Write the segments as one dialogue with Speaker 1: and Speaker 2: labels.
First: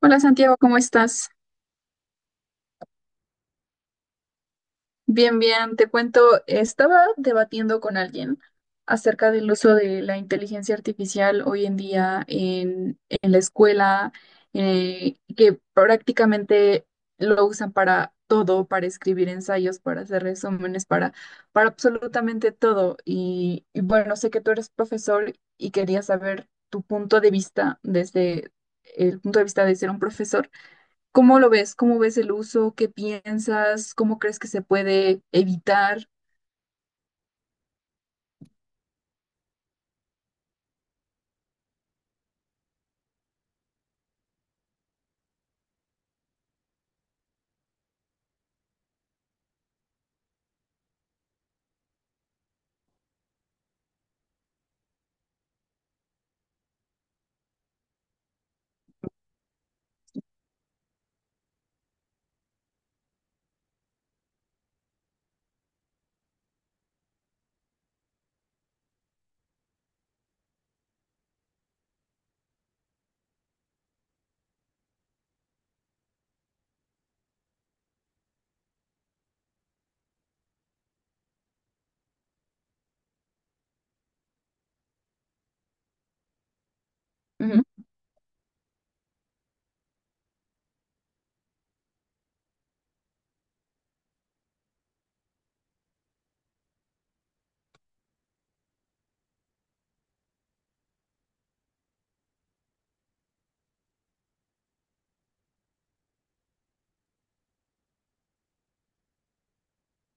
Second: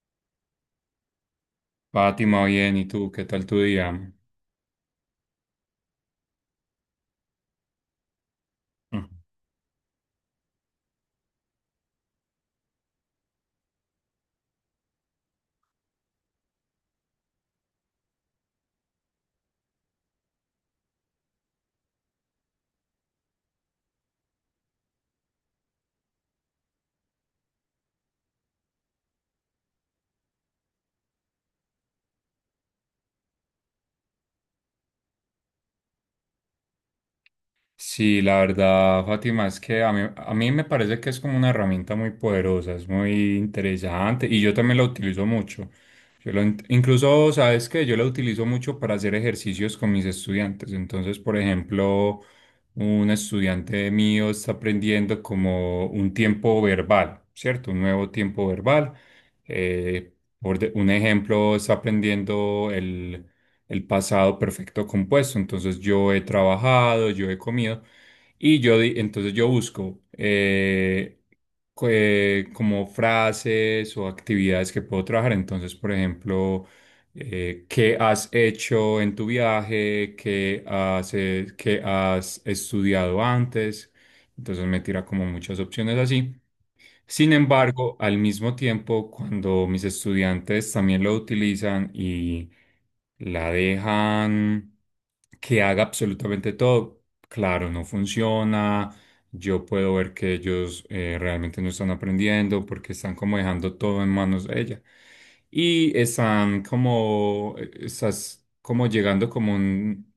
Speaker 1: Hola Santiago, ¿cómo estás?
Speaker 2: Fátima, bien, ¿y tú? ¿Qué tal tu día?
Speaker 1: Bien, bien, te cuento, estaba debatiendo con alguien
Speaker 2: Mm.
Speaker 1: acerca del uso de la inteligencia artificial hoy en día en la escuela, que prácticamente lo usan para todo, para escribir ensayos, para hacer resúmenes, para absolutamente todo. Y bueno, sé que tú eres profesor y quería saber tu punto de vista desde el punto de vista de ser un profesor. ¿Cómo lo ves? ¿Cómo ves el uso? ¿Qué piensas? ¿Cómo crees que se puede evitar?
Speaker 2: Sí, la verdad, Fátima, es que a mí me parece que es como una herramienta muy poderosa, es muy interesante y yo también la utilizo mucho. Incluso, ¿sabes qué? Yo la utilizo mucho para hacer ejercicios con mis estudiantes. Entonces, por ejemplo, un estudiante mío está aprendiendo como un tiempo verbal, ¿cierto? Un nuevo tiempo verbal. Eh, un ejemplo, está aprendiendo el pasado perfecto compuesto. Entonces yo he trabajado, yo he comido y entonces yo busco como frases o actividades que puedo trabajar. Entonces, por ejemplo, ¿qué has hecho en tu viaje? ¿Qué qué has estudiado antes? Entonces me tira como muchas opciones así. Sin
Speaker 1: Ujú.
Speaker 2: embargo, al mismo tiempo, cuando mis estudiantes también lo utilizan y la dejan que haga absolutamente todo, claro, no funciona. Yo puedo ver que ellos realmente no están aprendiendo porque están como dejando todo en manos de ella. Y están como, estás como llegando como un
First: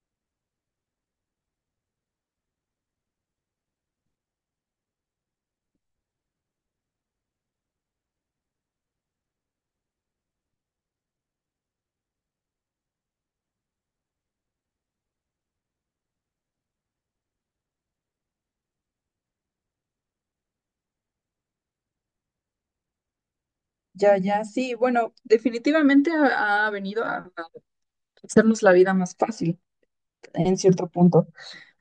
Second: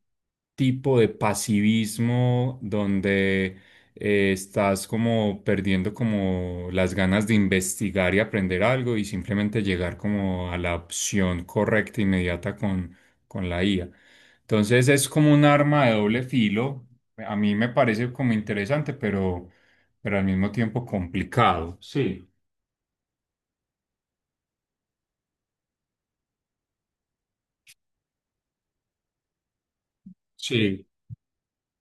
Speaker 2: tipo de pasivismo donde estás como perdiendo como las ganas de investigar y aprender algo y simplemente llegar como a la opción correcta inmediata con la IA. Entonces es como un arma de doble filo. A mí me parece como interesante, pero al mismo tiempo complicado. Sí
Speaker 1: Ya, ya, sí, bueno, definitivamente ha venido a hacernos la vida más fácil en cierto
Speaker 2: Sí.
Speaker 1: punto.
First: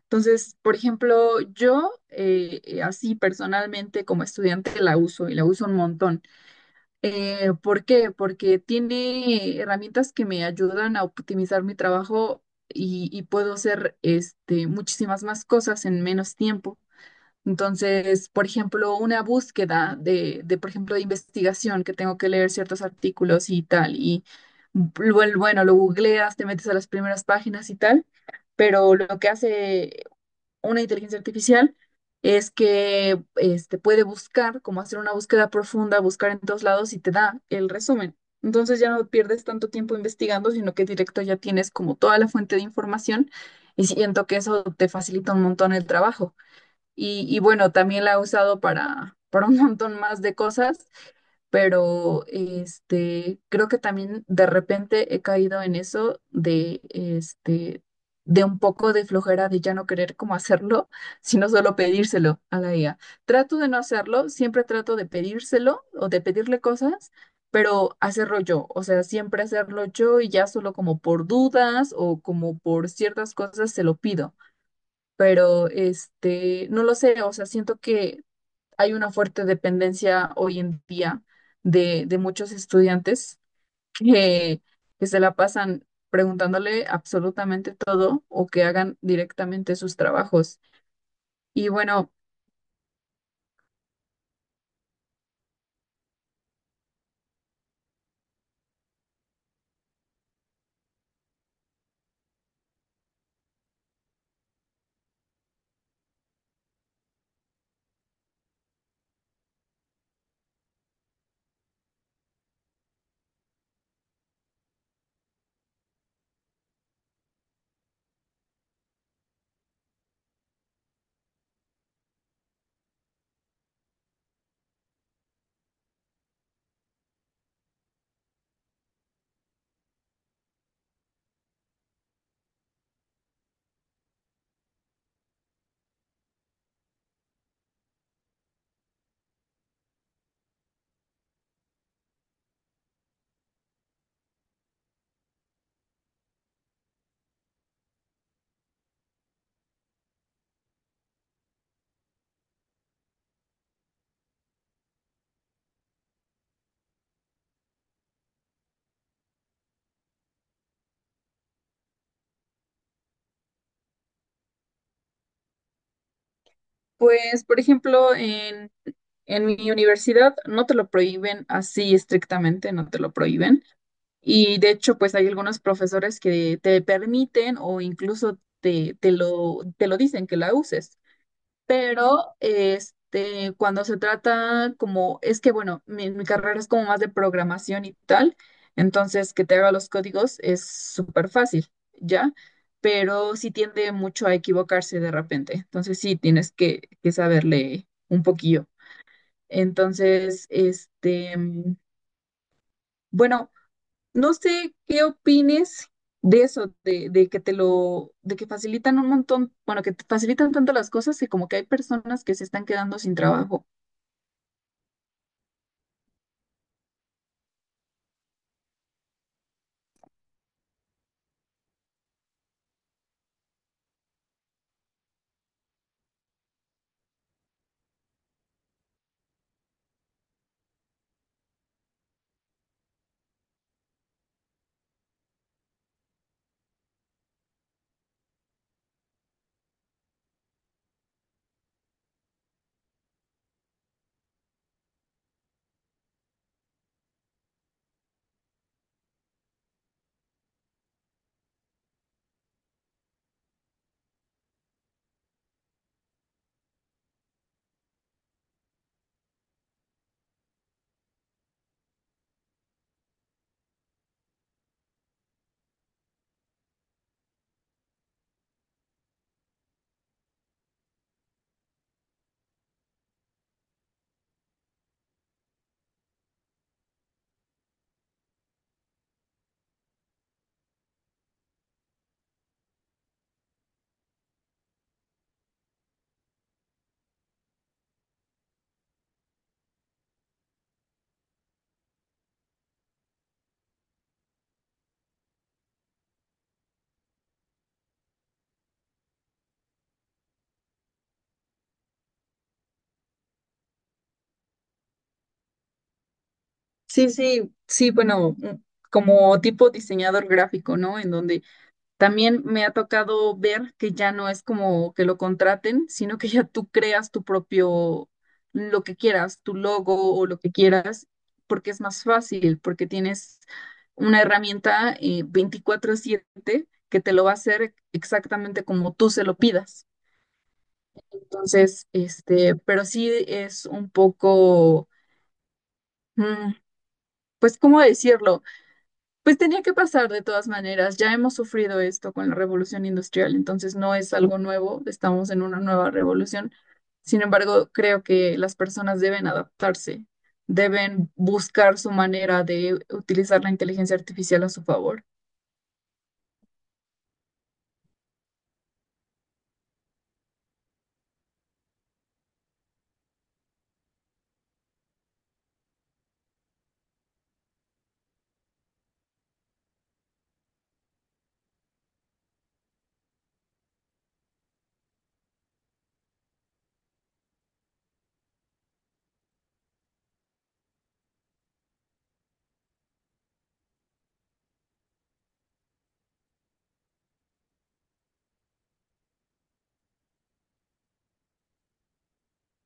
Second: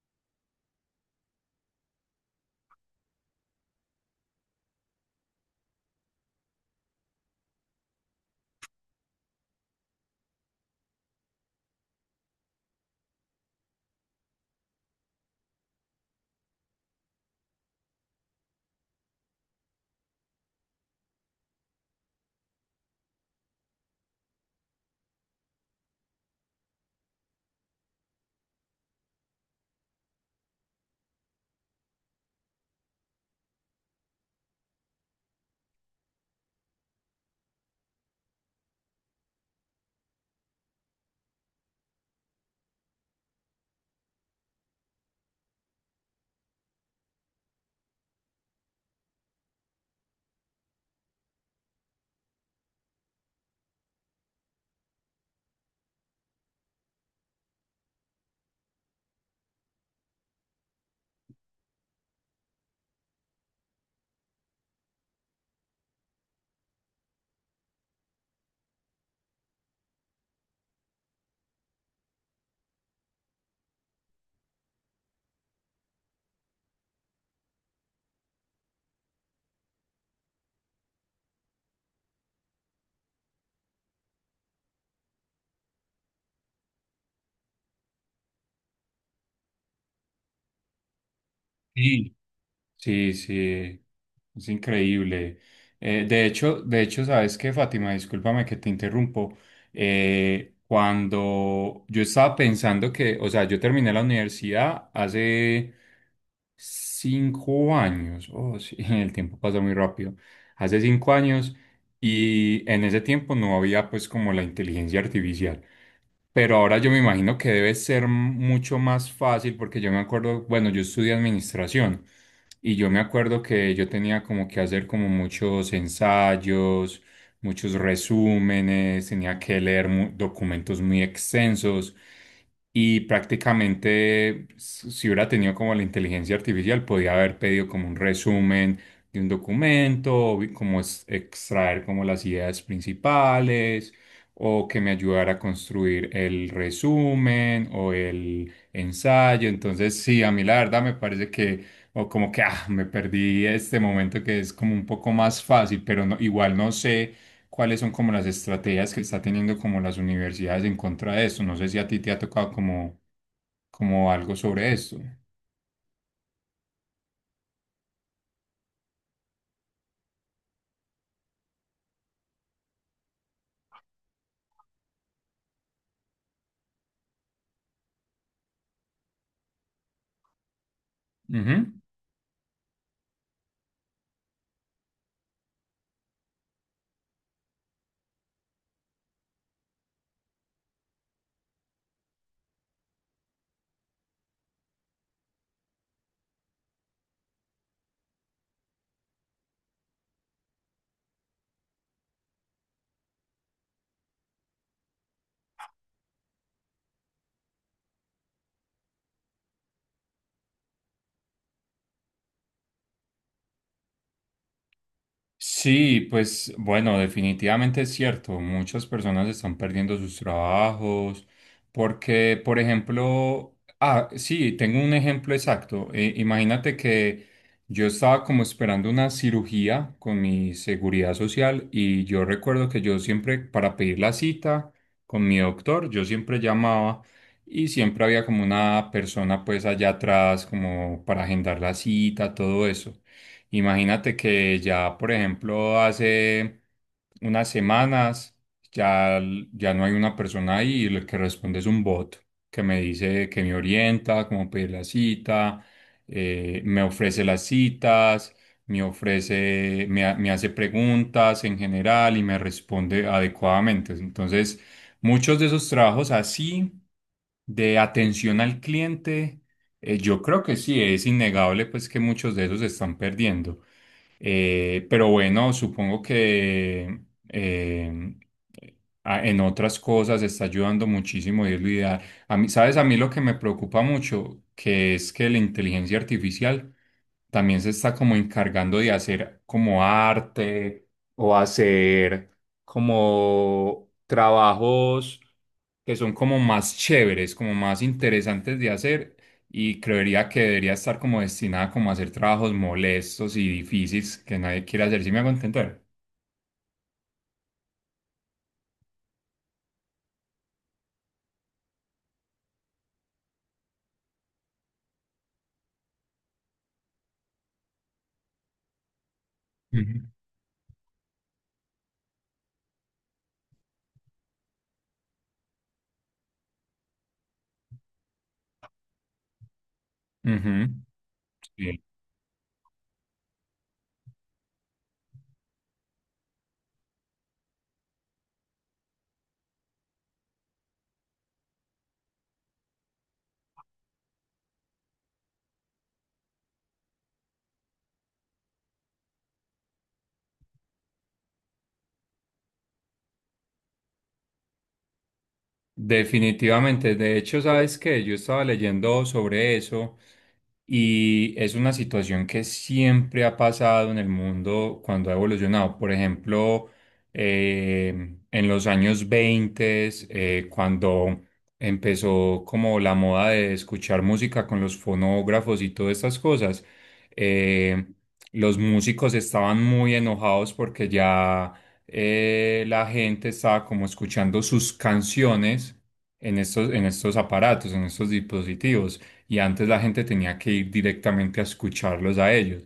Speaker 1: Entonces, por ejemplo, yo así personalmente como estudiante la uso y la uso un montón. ¿Por qué? Porque tiene herramientas que me ayudan a optimizar mi trabajo y puedo hacer este, muchísimas más cosas en menos tiempo. Entonces, por ejemplo, una búsqueda por ejemplo, de investigación, que tengo que leer ciertos artículos y tal, y bueno, lo googleas, te metes a las primeras páginas y tal, pero lo que hace una inteligencia artificial es que este, puede buscar, como hacer una búsqueda profunda, buscar en todos lados y te da el resumen. Entonces ya no pierdes tanto tiempo investigando, sino que directo ya tienes como toda la fuente de información y siento que eso te facilita un montón el trabajo. Y bueno, también la he usado para un montón más de cosas, pero este, creo que también de repente he caído en eso de, este, de un poco de flojera de ya no querer como hacerlo, sino solo pedírselo a la IA. Trato de no hacerlo, siempre trato de pedírselo o de pedirle cosas, pero hacerlo yo, o sea, siempre hacerlo yo y ya solo como por dudas o como por ciertas cosas se lo pido, pero este, no lo sé, o sea, siento que hay una fuerte dependencia hoy en día de muchos estudiantes que, que se la pasan preguntándole absolutamente todo o que hagan directamente sus trabajos. Y bueno,
Speaker 2: Sí. Sí, sí, es increíble. De hecho, ¿sabes qué, Fátima? Discúlpame que te interrumpo. Cuando yo estaba pensando que, o sea, yo terminé la universidad hace 5 años. Oh, sí, el tiempo pasa muy rápido. Hace cinco años y en ese tiempo no había pues como la inteligencia artificial. Pero ahora yo me imagino que debe ser mucho más fácil porque yo me acuerdo, bueno, yo estudié administración y yo me acuerdo que yo tenía como que hacer como muchos ensayos, muchos resúmenes, tenía que leer documentos muy extensos y prácticamente si hubiera tenido como la inteligencia artificial podía haber pedido como un resumen de un documento, como extraer como las ideas principales o que me ayudara a construir el resumen o el ensayo. Entonces, sí, a mí la verdad me parece que, o como que, ah, me perdí este momento que es como un poco más fácil, pero no, igual no sé cuáles son como las estrategias que está teniendo como las universidades en contra de esto. No sé si a ti te ha tocado como, como algo sobre esto.
Speaker 1: pues, por ejemplo, en mi universidad no te lo prohíben así estrictamente, no te lo prohíben. Y de hecho, pues hay algunos profesores que te permiten o incluso te lo dicen que la uses.
Speaker 2: Ujú.
Speaker 1: Pero este, cuando se trata como, es que bueno, mi carrera es como más de programación y tal, entonces que te haga los códigos es súper fácil, ¿ya? Pero sí tiende mucho a equivocarse de repente, entonces sí tienes que saberle un poquillo. Entonces, este, bueno, no sé qué opines de eso, de que te lo, de que facilitan un montón, bueno, que te facilitan tanto las cosas que como que hay personas que se están quedando sin trabajo.
Speaker 2: Sí, pues bueno, definitivamente es cierto. Muchas personas están perdiendo sus trabajos porque, por ejemplo, ah, sí, tengo un ejemplo exacto. Imagínate que yo estaba como esperando una cirugía con mi seguridad social y yo recuerdo que yo siempre, para pedir la cita con mi doctor, yo siempre llamaba y siempre había como una persona pues allá atrás como para agendar la cita, todo eso. Imagínate que ya, por ejemplo, hace unas semanas ya, ya no hay una persona ahí y el que responde es un bot que me dice que me orienta, cómo pedir la cita, me ofrece las citas, me ofrece, me hace preguntas en general y me responde adecuadamente. Entonces, muchos de esos trabajos así de atención al cliente yo creo que sí, es innegable pues que muchos de esos se están perdiendo. Pero bueno, supongo que eh, en otras cosas está ayudando muchísimo irlo ideal. A mí, ¿sabes? A mí lo que me preocupa mucho, que es que la inteligencia artificial también se está como encargando de hacer como arte o hacer como trabajos que son como más chéveres, como más interesantes de hacer y creería que debería estar como destinada como a hacer trabajos molestos y difíciles que nadie quiere hacer. ¿Sí me hago entender?
Speaker 1: Sí, sí, sí, bueno, mm, como tipo diseñador gráfico, ¿no? En donde también me ha tocado ver que ya no es como que lo contraten, sino que ya tú creas tu propio, lo que quieras, tu
Speaker 2: Ujú.
Speaker 1: logo o lo que quieras, porque es más fácil, porque tienes una herramienta 24/7 que te lo va a hacer exactamente como tú se lo pidas.
Speaker 2: Ujú, sí.
Speaker 1: Entonces, este, pero sí es un poco, mm, pues, ¿cómo decirlo? Pues tenía que pasar de todas maneras. Ya hemos sufrido esto con la revolución industrial, entonces no es algo nuevo, estamos en una nueva revolución. Sin embargo, creo que las personas deben adaptarse, deben buscar su manera de utilizar la inteligencia artificial a su favor.
Speaker 2: Definitivamente. De hecho, ¿sabes qué? Yo estaba leyendo sobre eso. Y es una situación que siempre ha pasado en el mundo cuando ha evolucionado. Por ejemplo, en los años 20 cuando empezó como la moda de escuchar música con los fonógrafos y todas estas cosas, eh, los músicos estaban muy enojados porque ya la gente estaba como escuchando sus canciones en estos aparatos, en estos dispositivos y antes la gente tenía que ir directamente a escucharlos a ellos.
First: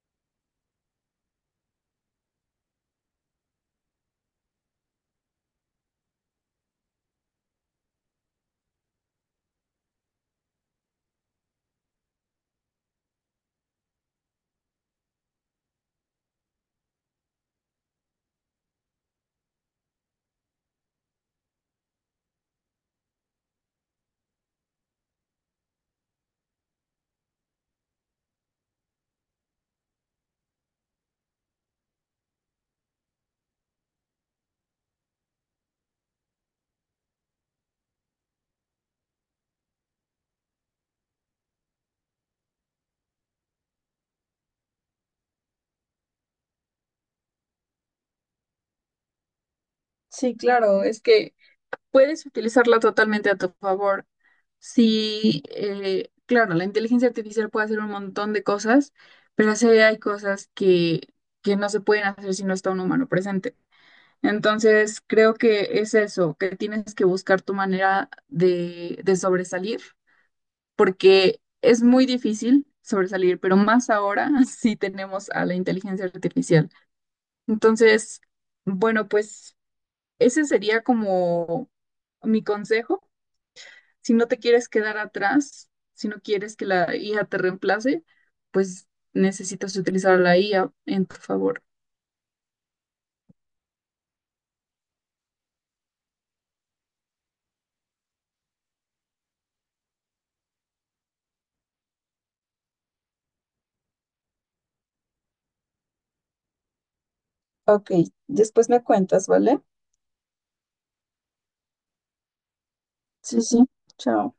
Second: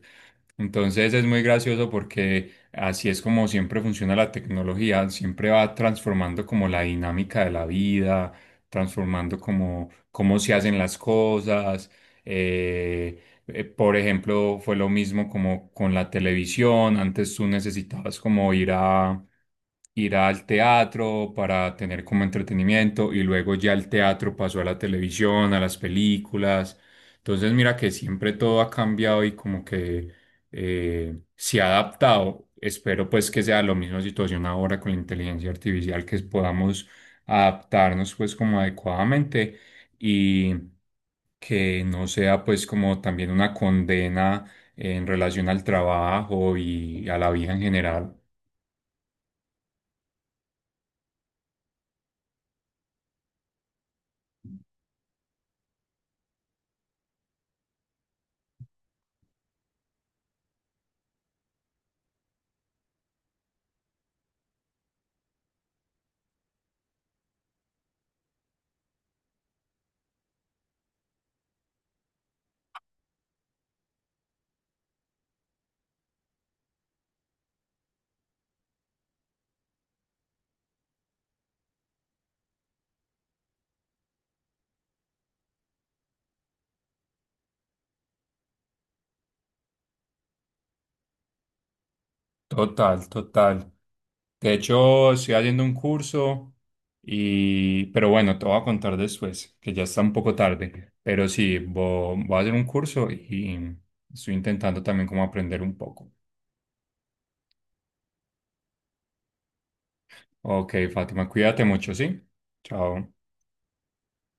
Speaker 2: Entonces es muy gracioso porque así es como siempre funciona la tecnología, siempre va transformando como la dinámica de la vida, transformando como cómo se hacen las cosas. eh, por ejemplo, fue lo mismo como con la televisión. Antes tú necesitabas como ir al teatro para tener como entretenimiento y luego ya el teatro pasó a la televisión, a las películas. Entonces mira que siempre todo ha cambiado y como que se ha adaptado. Espero pues que sea la misma situación ahora con la inteligencia artificial, que podamos adaptarnos pues como adecuadamente. Y que no sea pues como también una condena en relación al trabajo y a la vida en general.
Speaker 1: Sí, claro, es que puedes utilizarla totalmente a tu favor. Sí, claro, la inteligencia artificial puede hacer un montón de cosas, pero sí hay cosas que no se pueden hacer si no está un humano presente. Entonces, creo que es eso, que tienes que buscar tu manera de sobresalir, porque es muy difícil sobresalir, pero más ahora sí tenemos a la inteligencia artificial. Entonces, bueno, pues ese sería como mi consejo si no te quieres quedar atrás, si no quieres que la IA te reemplace, pues necesitas utilizar la IA en tu favor.
Speaker 2: Total, total. De hecho, estoy haciendo un curso y, pero bueno, te voy a contar después, que ya está un poco tarde. Pero sí, voy a hacer un curso y estoy intentando también como aprender un poco.
Speaker 1: Ok, después me cuentas, ¿vale?
Speaker 2: Ok, Fátima, cuídate mucho, ¿sí? Chao.
Speaker 1: Sí, sí, chao.